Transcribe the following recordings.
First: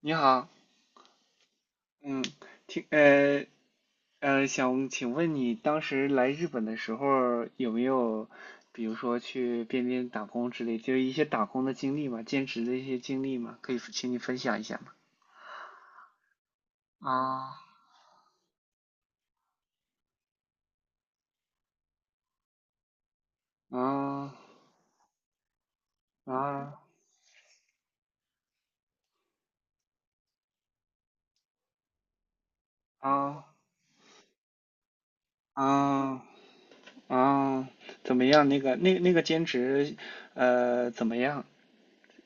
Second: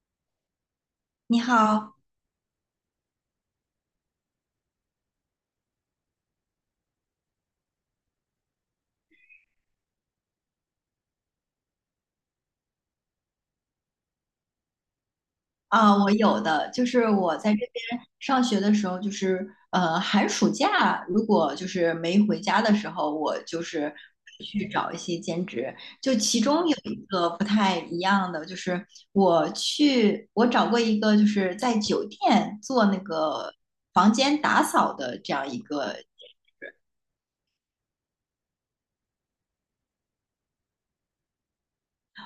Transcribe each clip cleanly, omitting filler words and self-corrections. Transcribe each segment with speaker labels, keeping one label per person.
Speaker 1: 你好，
Speaker 2: 你好
Speaker 1: 嗯，听，呃，想请问你当时来日本的时候有没有，比如说去边边打工之类，就是一些打工的经历嘛，兼职的一些经历嘛，可以请你分享一下吗？
Speaker 2: 啊，我有的就是我在这
Speaker 1: 啊，
Speaker 2: 边上学的时候，就是寒暑假如果就是没回家的时候，我就是
Speaker 1: 啊
Speaker 2: 去找一些兼职。就其中
Speaker 1: 啊
Speaker 2: 有一个不太一样的，就是我找过一个就是在酒店做那
Speaker 1: 啊
Speaker 2: 个房间打扫的这样一个。
Speaker 1: 啊啊！怎么样？那个兼职，怎么样？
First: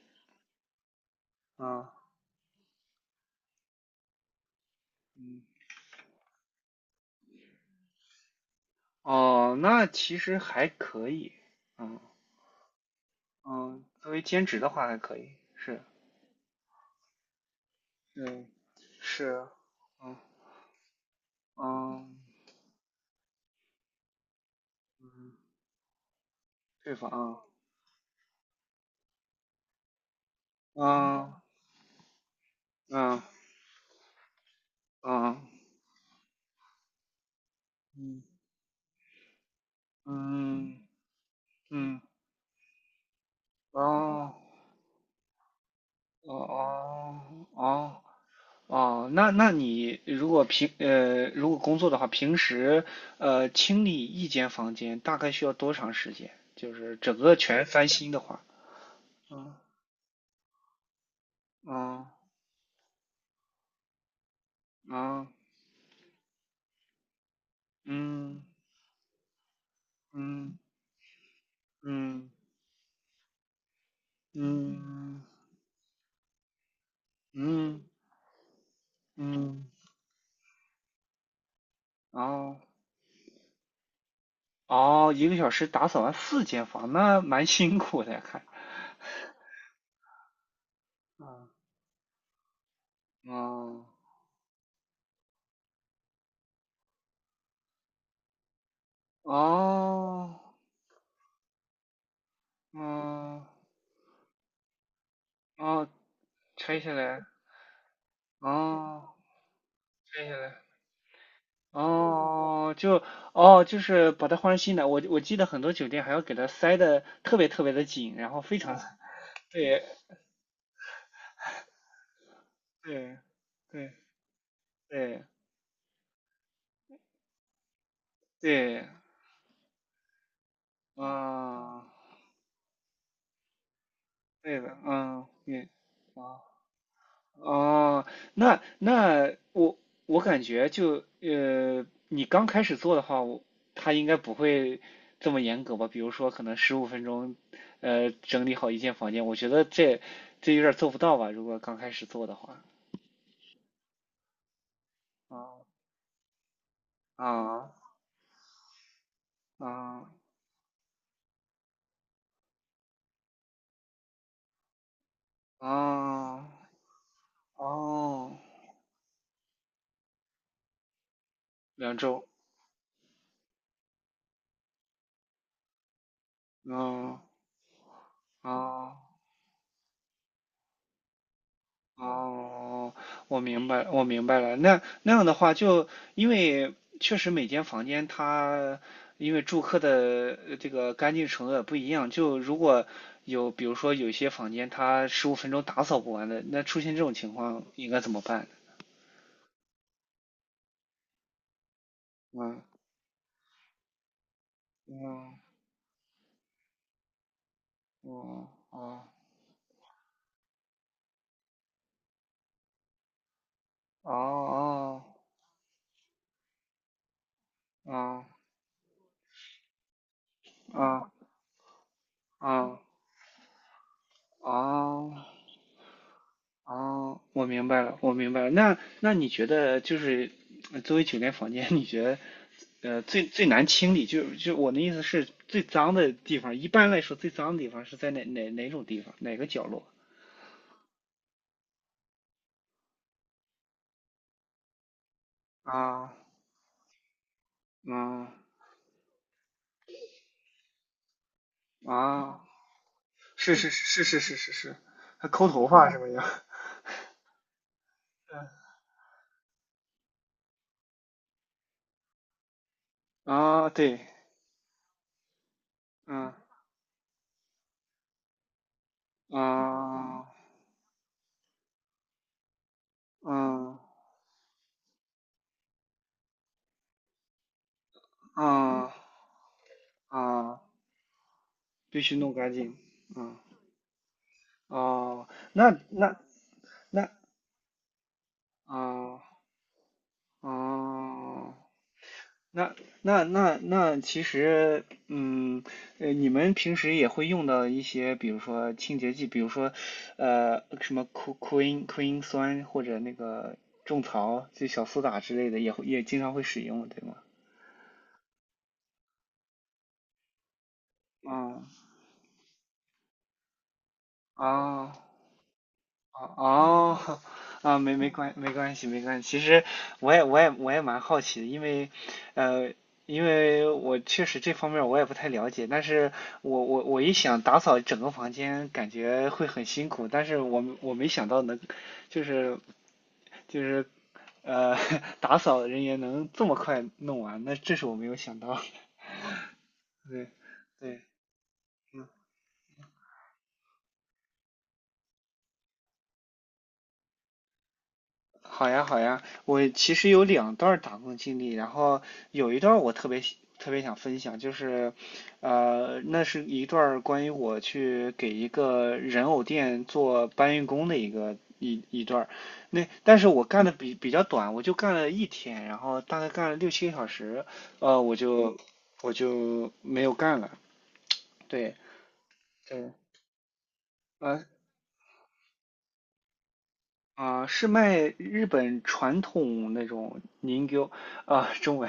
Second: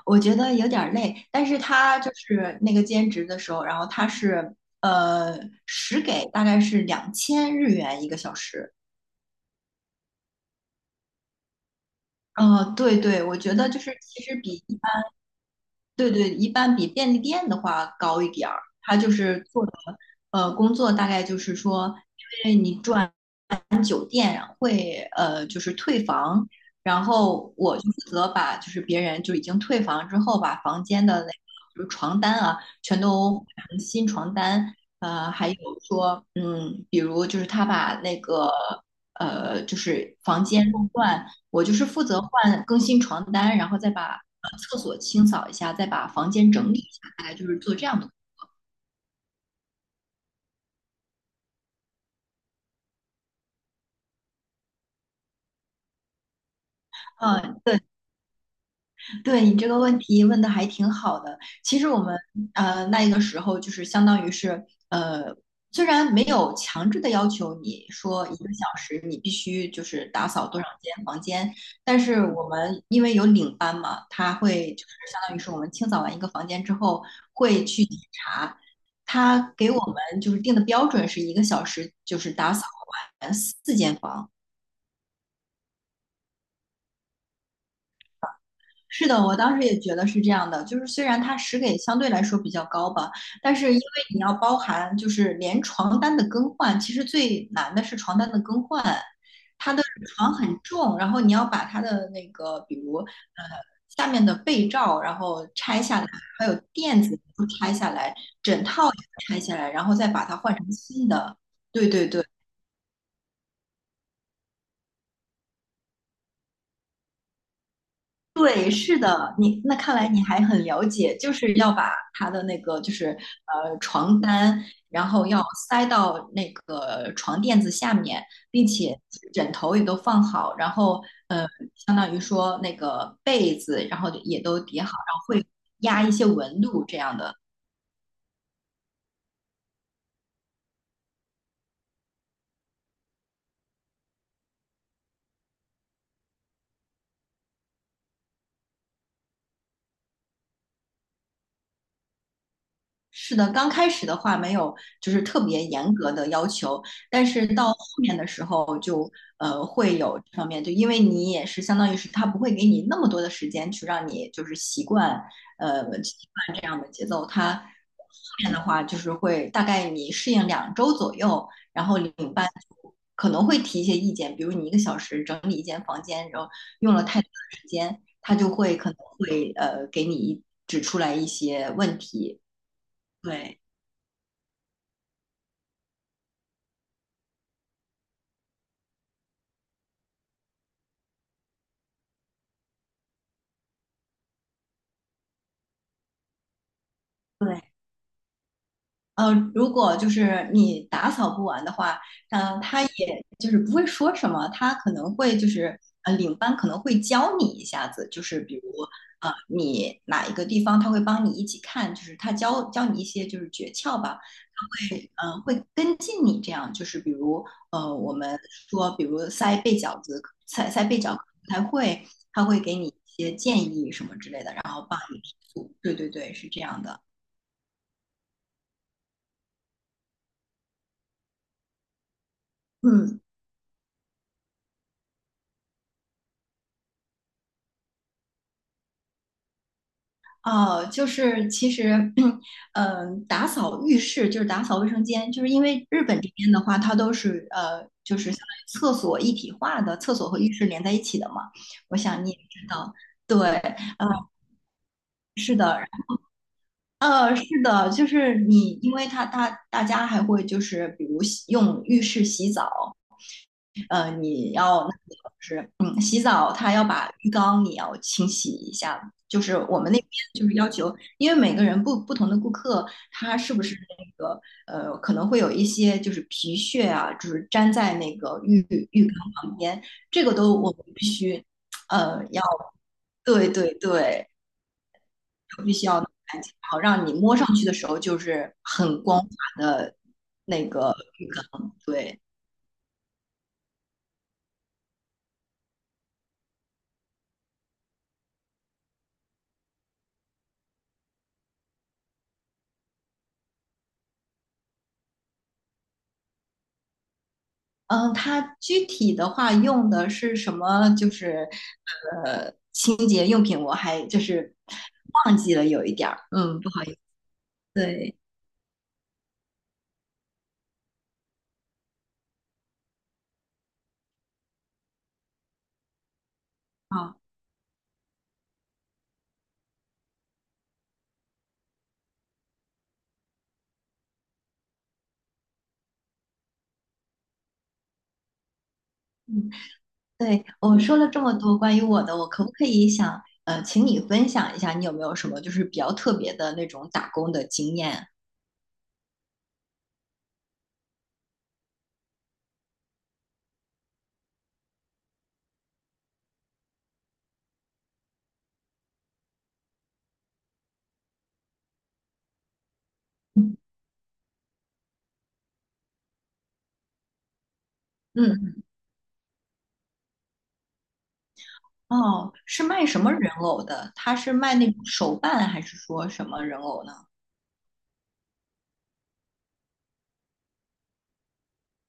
Speaker 2: 我觉得有点儿累，但是
Speaker 1: 啊，
Speaker 2: 他就是那个兼职的时候，然后他是呃
Speaker 1: 嗯，
Speaker 2: 时给大概是2000日元一个小时。
Speaker 1: 哦，那其实还可以，嗯
Speaker 2: 对对，我觉得就
Speaker 1: 嗯，
Speaker 2: 是
Speaker 1: 作为
Speaker 2: 其实
Speaker 1: 兼
Speaker 2: 比
Speaker 1: 职的
Speaker 2: 一
Speaker 1: 话
Speaker 2: 般，
Speaker 1: 还可以，是，
Speaker 2: 对对，一般比便利店的话高一
Speaker 1: 嗯，
Speaker 2: 点儿。他就是
Speaker 1: 是，
Speaker 2: 做的
Speaker 1: 嗯
Speaker 2: 工作大概就是说，
Speaker 1: 嗯
Speaker 2: 因为你赚。店会
Speaker 1: 嗯，
Speaker 2: 就是退房，
Speaker 1: 退
Speaker 2: 然
Speaker 1: 房，
Speaker 2: 后我就负责把就是别人就已经退房之后，把房间的那个
Speaker 1: 嗯
Speaker 2: 就是床单啊，全
Speaker 1: 嗯
Speaker 2: 都换成新床单，
Speaker 1: 嗯
Speaker 2: 还有说比如就是他把那
Speaker 1: 嗯
Speaker 2: 个就是房间
Speaker 1: 嗯
Speaker 2: 弄乱，我就是
Speaker 1: 嗯，
Speaker 2: 负责换更新床单，然后再把
Speaker 1: 哦
Speaker 2: 厕所清扫一下，再把房间整理一下，
Speaker 1: 哦
Speaker 2: 大概就
Speaker 1: 哦
Speaker 2: 是做这
Speaker 1: 哦
Speaker 2: 样的。
Speaker 1: 哦，那你如果工作的话，平时清理一间房间大概需要多长时间？就是整个
Speaker 2: 嗯，
Speaker 1: 全
Speaker 2: 对，
Speaker 1: 翻新的话，
Speaker 2: 对
Speaker 1: 嗯
Speaker 2: 你这个问题问的还挺好的。其实我
Speaker 1: 嗯
Speaker 2: 们那一个时候就是相当于是呃，虽然没有强制的要求你说一
Speaker 1: 嗯
Speaker 2: 个小时你必须就是打扫
Speaker 1: 嗯
Speaker 2: 多少间房间，但是
Speaker 1: 嗯
Speaker 2: 我们因为有领班嘛，他会就是
Speaker 1: 嗯
Speaker 2: 相当于是我们清扫完一个房间之后会
Speaker 1: 嗯嗯
Speaker 2: 去检查，他
Speaker 1: 嗯，
Speaker 2: 给我们就是定的标准是一个小时就是打
Speaker 1: 哦。
Speaker 2: 扫完4间房。
Speaker 1: 哦，一个小时打扫完四间房，那蛮辛苦的呀，看。
Speaker 2: 是的，我当时也觉得是这样的，就是虽然它
Speaker 1: 啊，
Speaker 2: 时给相对来说比较高吧，但是因为
Speaker 1: 哦，
Speaker 2: 你要包含就是连床单的更换，其实最难的是床单的更换，它的
Speaker 1: 哦，
Speaker 2: 床很重，然后你要把它的那个比如
Speaker 1: 哦，
Speaker 2: 下面的被罩，然后拆
Speaker 1: 哦，
Speaker 2: 下来，还有
Speaker 1: 拆下
Speaker 2: 垫子也
Speaker 1: 来，
Speaker 2: 都拆下来，枕套也
Speaker 1: 哦，
Speaker 2: 拆下来，然后再把
Speaker 1: 拆
Speaker 2: 它
Speaker 1: 下
Speaker 2: 换
Speaker 1: 来，
Speaker 2: 成新的。对对对。
Speaker 1: 哦，就，哦，就是把它换成新的。我记得很多酒店还要给它塞的特别特别的紧，然后非
Speaker 2: 对，
Speaker 1: 常，
Speaker 2: 是的，你那
Speaker 1: 对，
Speaker 2: 看来你还很了解，就是要把他的那个就是
Speaker 1: 对，对，
Speaker 2: 床单，然
Speaker 1: 对，
Speaker 2: 后要塞到那个床垫子下面，并
Speaker 1: 对，
Speaker 2: 且枕头也都放好，然后呃
Speaker 1: 啊，嗯
Speaker 2: 相当于说那个被子，然后也都
Speaker 1: 对的，
Speaker 2: 叠好，然后
Speaker 1: 嗯，
Speaker 2: 会
Speaker 1: 对，
Speaker 2: 压一些
Speaker 1: 啊。
Speaker 2: 纹路这样的。
Speaker 1: 哦，那我感觉就你刚开始做的话，他应该不会这么严格吧？比如说，可能十五分钟，整理好一间房间，我觉得这有点儿做不到吧？如果刚开始做的话。
Speaker 2: 是的，刚开始的话没有，就是
Speaker 1: 哦
Speaker 2: 特别严格的要求，但是到
Speaker 1: 啊
Speaker 2: 后面的时候就会有
Speaker 1: 啊
Speaker 2: 这方面，就因为你也是相当于是他不会给你那么多的时间去让你就是习惯呃习
Speaker 1: 啊
Speaker 2: 惯这样的节奏，他后
Speaker 1: 哦，
Speaker 2: 面的话就是会大概你适应2周左右，然
Speaker 1: 两
Speaker 2: 后领
Speaker 1: 周，
Speaker 2: 班就可能会提一些意见，比如你一个小时整理一间房间，然后用了
Speaker 1: 嗯
Speaker 2: 太多的时间，他就
Speaker 1: 啊。
Speaker 2: 会可能
Speaker 1: 哦
Speaker 2: 会给你指出来一些问题，
Speaker 1: 哦，我
Speaker 2: 对。
Speaker 1: 明白，我明白了。那样的话就，因为确实每间房间它因为住客的这个干净程度也不一样，就如果有比如说有些房间它十五分钟打扫不完的，那出现这种情况
Speaker 2: 对，
Speaker 1: 应该怎么办呢？
Speaker 2: 如果就是你打扫不完的话，
Speaker 1: 嗯
Speaker 2: 他也就是不会说什么，他可能
Speaker 1: 嗯
Speaker 2: 会就是领班可能会教你一下子，就是
Speaker 1: 嗯
Speaker 2: 比如
Speaker 1: 哦
Speaker 2: 你哪一个地方他会帮你一起看，就是他教教你一些就是诀窍吧，他
Speaker 1: 哦
Speaker 2: 会会跟进你这样，就是比如我
Speaker 1: 哦
Speaker 2: 们说比如塞被饺子，塞
Speaker 1: 哦
Speaker 2: 塞被
Speaker 1: 哦
Speaker 2: 饺子不太会，他会给
Speaker 1: 哦
Speaker 2: 你一些建议什么之类的，然后帮
Speaker 1: 哦。
Speaker 2: 你提速。对对对，是这样的。
Speaker 1: 哦，我明白了，我明白了。那你觉得就是作为酒店房间，你觉得呃
Speaker 2: 嗯。
Speaker 1: 最最难清理，就我的意思是最脏的地方，一般来说最脏的地方是在哪种地方，哪个角落？
Speaker 2: 哦，就是其实，打扫浴室就是打扫卫生间，就是因为日
Speaker 1: 啊，
Speaker 2: 本这边的话，它都是就是
Speaker 1: 嗯
Speaker 2: 相当于厕所一体化的，厕所和浴室连在一起的嘛。我想你也
Speaker 1: 啊，
Speaker 2: 知道，对，
Speaker 1: 是是是是是是是，还抠
Speaker 2: 是
Speaker 1: 头
Speaker 2: 的，
Speaker 1: 发是什么呀？
Speaker 2: 是的，就是 你，因为它大家还会就是比如洗用浴室洗澡，
Speaker 1: 啊，对，
Speaker 2: 你要那个就是洗澡
Speaker 1: 嗯
Speaker 2: 他要把浴缸你要清洗一下，就是我们那。
Speaker 1: 啊
Speaker 2: 因为每个人不同的顾客，他是不
Speaker 1: 嗯
Speaker 2: 是那个可能会有一些就是皮屑啊，就是粘在那个
Speaker 1: 啊
Speaker 2: 浴缸旁边，这个都
Speaker 1: 啊，
Speaker 2: 我们必须
Speaker 1: 必须弄
Speaker 2: 要
Speaker 1: 干净。嗯
Speaker 2: 对对对，
Speaker 1: 哦，那
Speaker 2: 必须要弄
Speaker 1: 那
Speaker 2: 干净，好让
Speaker 1: 那
Speaker 2: 你摸上去的时候就是很光
Speaker 1: 啊
Speaker 2: 滑的那个浴
Speaker 1: 哦，
Speaker 2: 缸。对，
Speaker 1: 那那，其实，嗯，你们平时也会用到一些，比如说清洁剂，比如说，什么 Q Q 因 Q 因酸或者那个种草，就小苏打之类的，也会也经常会使用，对吗？
Speaker 2: 嗯，它具体的话用的是什么？就是
Speaker 1: 啊
Speaker 2: 清洁用品，我还就是
Speaker 1: 啊。
Speaker 2: 忘记了有一点儿，嗯，不好意
Speaker 1: 哦，
Speaker 2: 思，
Speaker 1: 啊，
Speaker 2: 对。
Speaker 1: 没关系。其实我也蛮好奇的，因为呃，因为我确实这方面我也不太了解，但是我一
Speaker 2: 啊。
Speaker 1: 想打扫整个房间，感觉会很辛苦，但是我没想到能就是就是呃 打扫人员能这么快弄完，那这是我没有想到。
Speaker 2: 嗯，
Speaker 1: 对
Speaker 2: 对，我说
Speaker 1: 对，
Speaker 2: 了这么多关于我
Speaker 1: 嗯
Speaker 2: 的，我可不可以想，请你分享一下，你有没有什么就是比较特别的那种打工的经验？
Speaker 1: 好呀，好呀，我其实有两段儿打工经历，然后有一段儿我特别想分享，就是，那是一段儿关于我去给一个人偶店做搬运工的一个一段儿那但是我
Speaker 2: 嗯，
Speaker 1: 干的比较短，我就干了一天，然后大概干了六七个小时，呃，我就
Speaker 2: 嗯
Speaker 1: 我就没有干了，对，
Speaker 2: 哦，是
Speaker 1: 对，
Speaker 2: 卖什么人偶的？他是卖那种手办，还是说什么人偶呢？
Speaker 1: 啊，是卖日本传统那种凝 i 啊，中文，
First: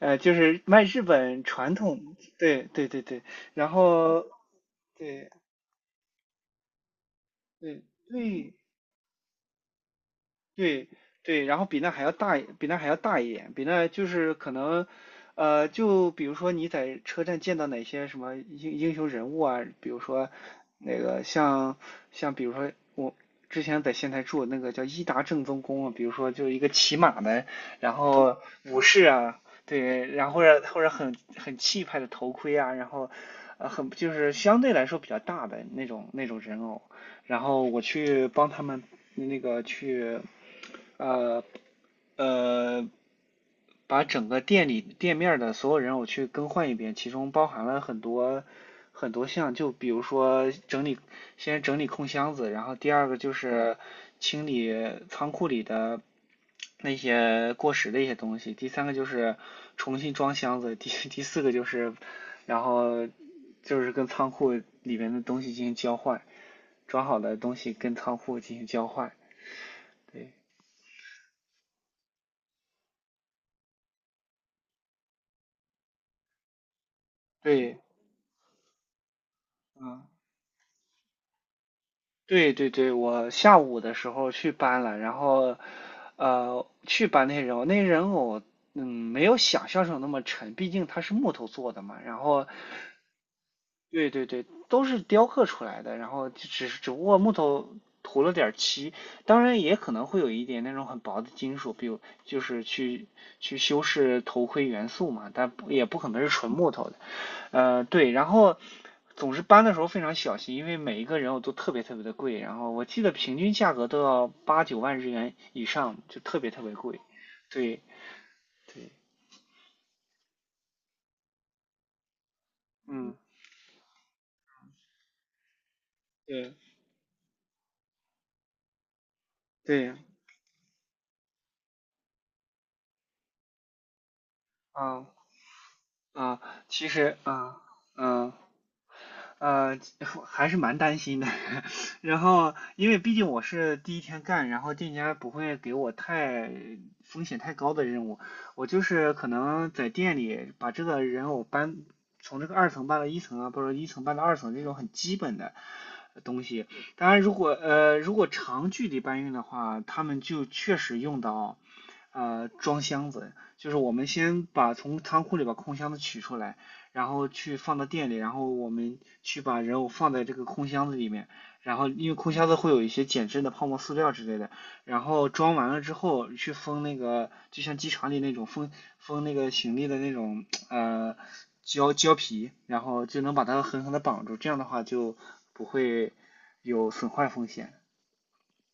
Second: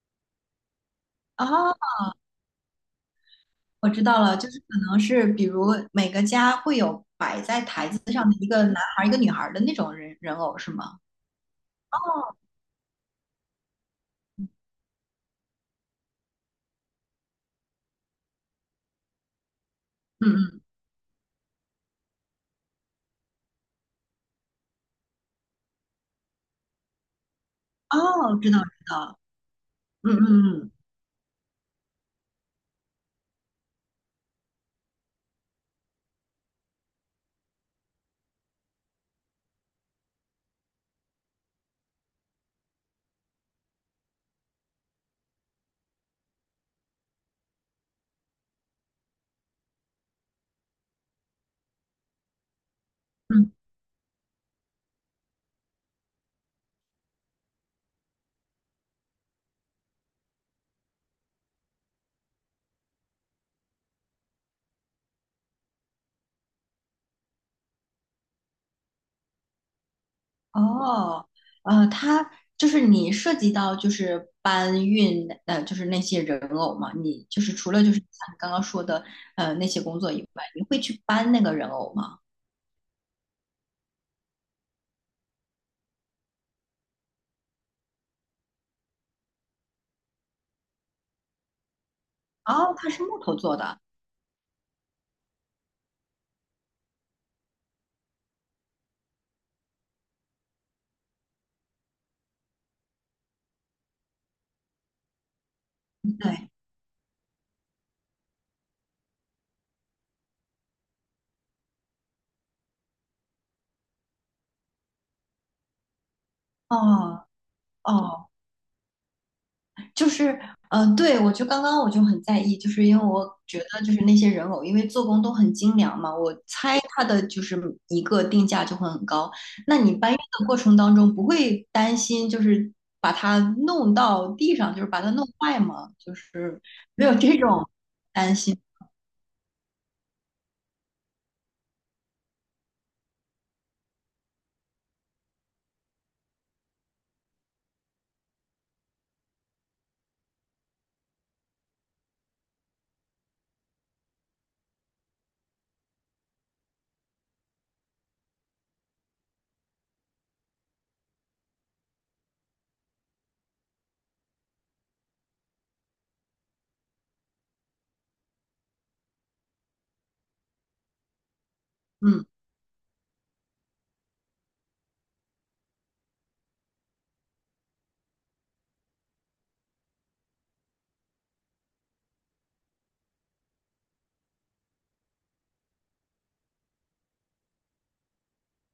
Speaker 1: 就是卖日本传
Speaker 2: 哦，
Speaker 1: 统，对对对对，然
Speaker 2: 我知道
Speaker 1: 后
Speaker 2: 了，就是可能是
Speaker 1: 对
Speaker 2: 比如每个家会有摆在
Speaker 1: 对
Speaker 2: 台子上的一
Speaker 1: 对，
Speaker 2: 个男孩儿一个女孩儿的那种人人偶，是
Speaker 1: 对
Speaker 2: 吗？
Speaker 1: 对，然后比那还要
Speaker 2: 哦，
Speaker 1: 大一比那还要大一点，比那就是可能，就比如说你在车站见到哪些什么英雄人物啊，比如
Speaker 2: 嗯
Speaker 1: 说
Speaker 2: 嗯，
Speaker 1: 那个像比如说我之前在仙台住那个叫伊达正宗宫啊，比如说就是一个骑马的，然后
Speaker 2: 哦，知道知
Speaker 1: 武士
Speaker 2: 道，
Speaker 1: 啊，对，
Speaker 2: 嗯
Speaker 1: 然后或
Speaker 2: 嗯
Speaker 1: 者
Speaker 2: 嗯
Speaker 1: 或者很气派的头盔啊，然后很就是相对来说比较大的那种人偶，然后我去帮他们那个去。呃呃，把整个店面儿的所有人我去更换一遍，其中包含了很多很多项，就比如说整理，先整理空箱子，然后第二个就
Speaker 2: 嗯。
Speaker 1: 是清理仓库里的那些过时的一些东西，第三个就是重新装箱子，第四个就是然后就是跟仓库里面的东西进行交换，装好的东西跟仓库进行交换，对
Speaker 2: 哦，他就是你涉及到就是搬运，就是那些人偶嘛，你就是除
Speaker 1: 对，
Speaker 2: 了就是像你刚刚说的，那些工
Speaker 1: 嗯。
Speaker 2: 作以外，你会去搬那个人偶吗？
Speaker 1: 对对对，我下午的时候去搬了，然后，去搬那些人偶，那些人偶，嗯，没有想象中那么沉，毕竟它是木头做的嘛。然后
Speaker 2: 哦，它是木头做的，
Speaker 1: 对对对，都是雕刻出来的，然后就只是只不过木头涂了点儿漆，当然也可能会有一点那种很薄的金属，比如就是去修饰头盔元素嘛，但不也不可能是
Speaker 2: 对，
Speaker 1: 纯木头的。对，然后总之搬的时候非常小心，因为每一个人偶都特别特别的贵，然后我记得平均价格都要八九万日元以上，就特别特别贵。
Speaker 2: 哦
Speaker 1: 对
Speaker 2: 哦，
Speaker 1: 对，
Speaker 2: 就是，对，我刚刚很在意，就是因为
Speaker 1: 嗯，
Speaker 2: 我觉得就是那些人偶，因为做工都很精良嘛，我
Speaker 1: 对
Speaker 2: 猜它的就是一个定价就会很高。那
Speaker 1: 对，
Speaker 2: 你搬运的过程当中不会担心就是把它弄到地上，就是把
Speaker 1: 啊
Speaker 2: 它弄坏吗？就
Speaker 1: 啊，
Speaker 2: 是
Speaker 1: 其
Speaker 2: 没有
Speaker 1: 实
Speaker 2: 这
Speaker 1: 啊
Speaker 2: 种
Speaker 1: 嗯。
Speaker 2: 担心。
Speaker 1: 呃，还是蛮担心的。然后，因为毕竟我是第一天干，然后店家不会给我太风险太高的任务，我就是可能在店里把这个人偶搬从这个二层搬到一层啊，或者一层搬到二层这种很基本的东西。当然，如果如果长距离搬运的话，他们就确实用到装箱子，就是我们先把从仓库里把空箱子取出来。然后去放到店里，然后我们去把人偶放在这个空箱子里面，然后因为
Speaker 2: 嗯，
Speaker 1: 空箱子会有一些减震的泡沫塑料之类的，然后装完了之后去封那个，就像机场里那种封那个行李的那种胶皮，然后就能把它狠狠的绑住，这样的话就不会有损坏风险。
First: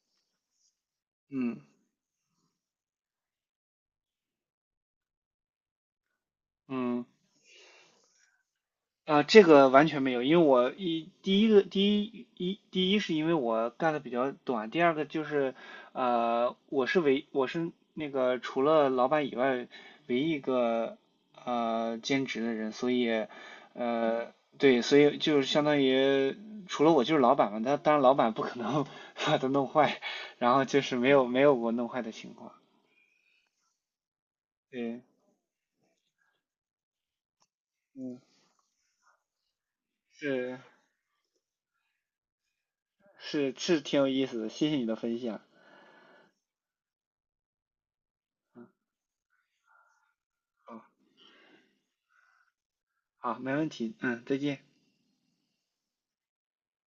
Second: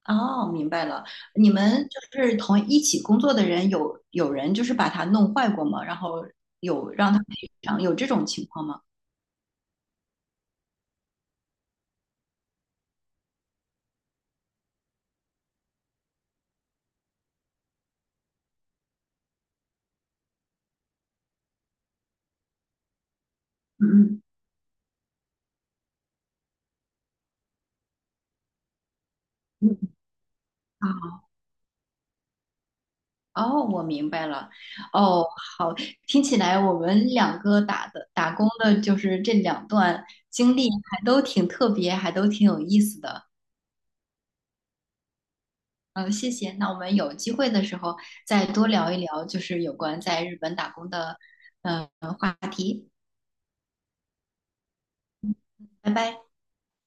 Speaker 2: 哦，明白了。你
Speaker 1: 嗯
Speaker 2: 们就是同一起工作的人有人就是把它弄坏过吗？然后有
Speaker 1: 嗯，
Speaker 2: 让他赔偿，有这种情况吗？
Speaker 1: 啊，这个完全没有，因为我一第一个第一一第一是因为我干的比较短，第二个就是我是那个除了老板以外唯一一个兼职的人，所以
Speaker 2: 嗯
Speaker 1: 呃对，所以就是相当于除了我就是老板嘛，他当然老板不可能 把它弄
Speaker 2: 嗯
Speaker 1: 坏，然后就是没
Speaker 2: 嗯。
Speaker 1: 有没有过弄坏的情况，
Speaker 2: 哦，我明白了。
Speaker 1: 对，
Speaker 2: 哦，好，听起来我们两个打的
Speaker 1: 嗯，
Speaker 2: 打工的，就是这两段经
Speaker 1: 是
Speaker 2: 历还都挺特别，还都挺有意思的。
Speaker 1: 是是挺有意思的，谢谢你的分享，
Speaker 2: 嗯，谢谢。那我们有机会的时候再多聊一聊，就是有关在日本打
Speaker 1: 好，
Speaker 2: 工的呃话题。
Speaker 1: 好，没问题，嗯，再见。
Speaker 2: 拜拜。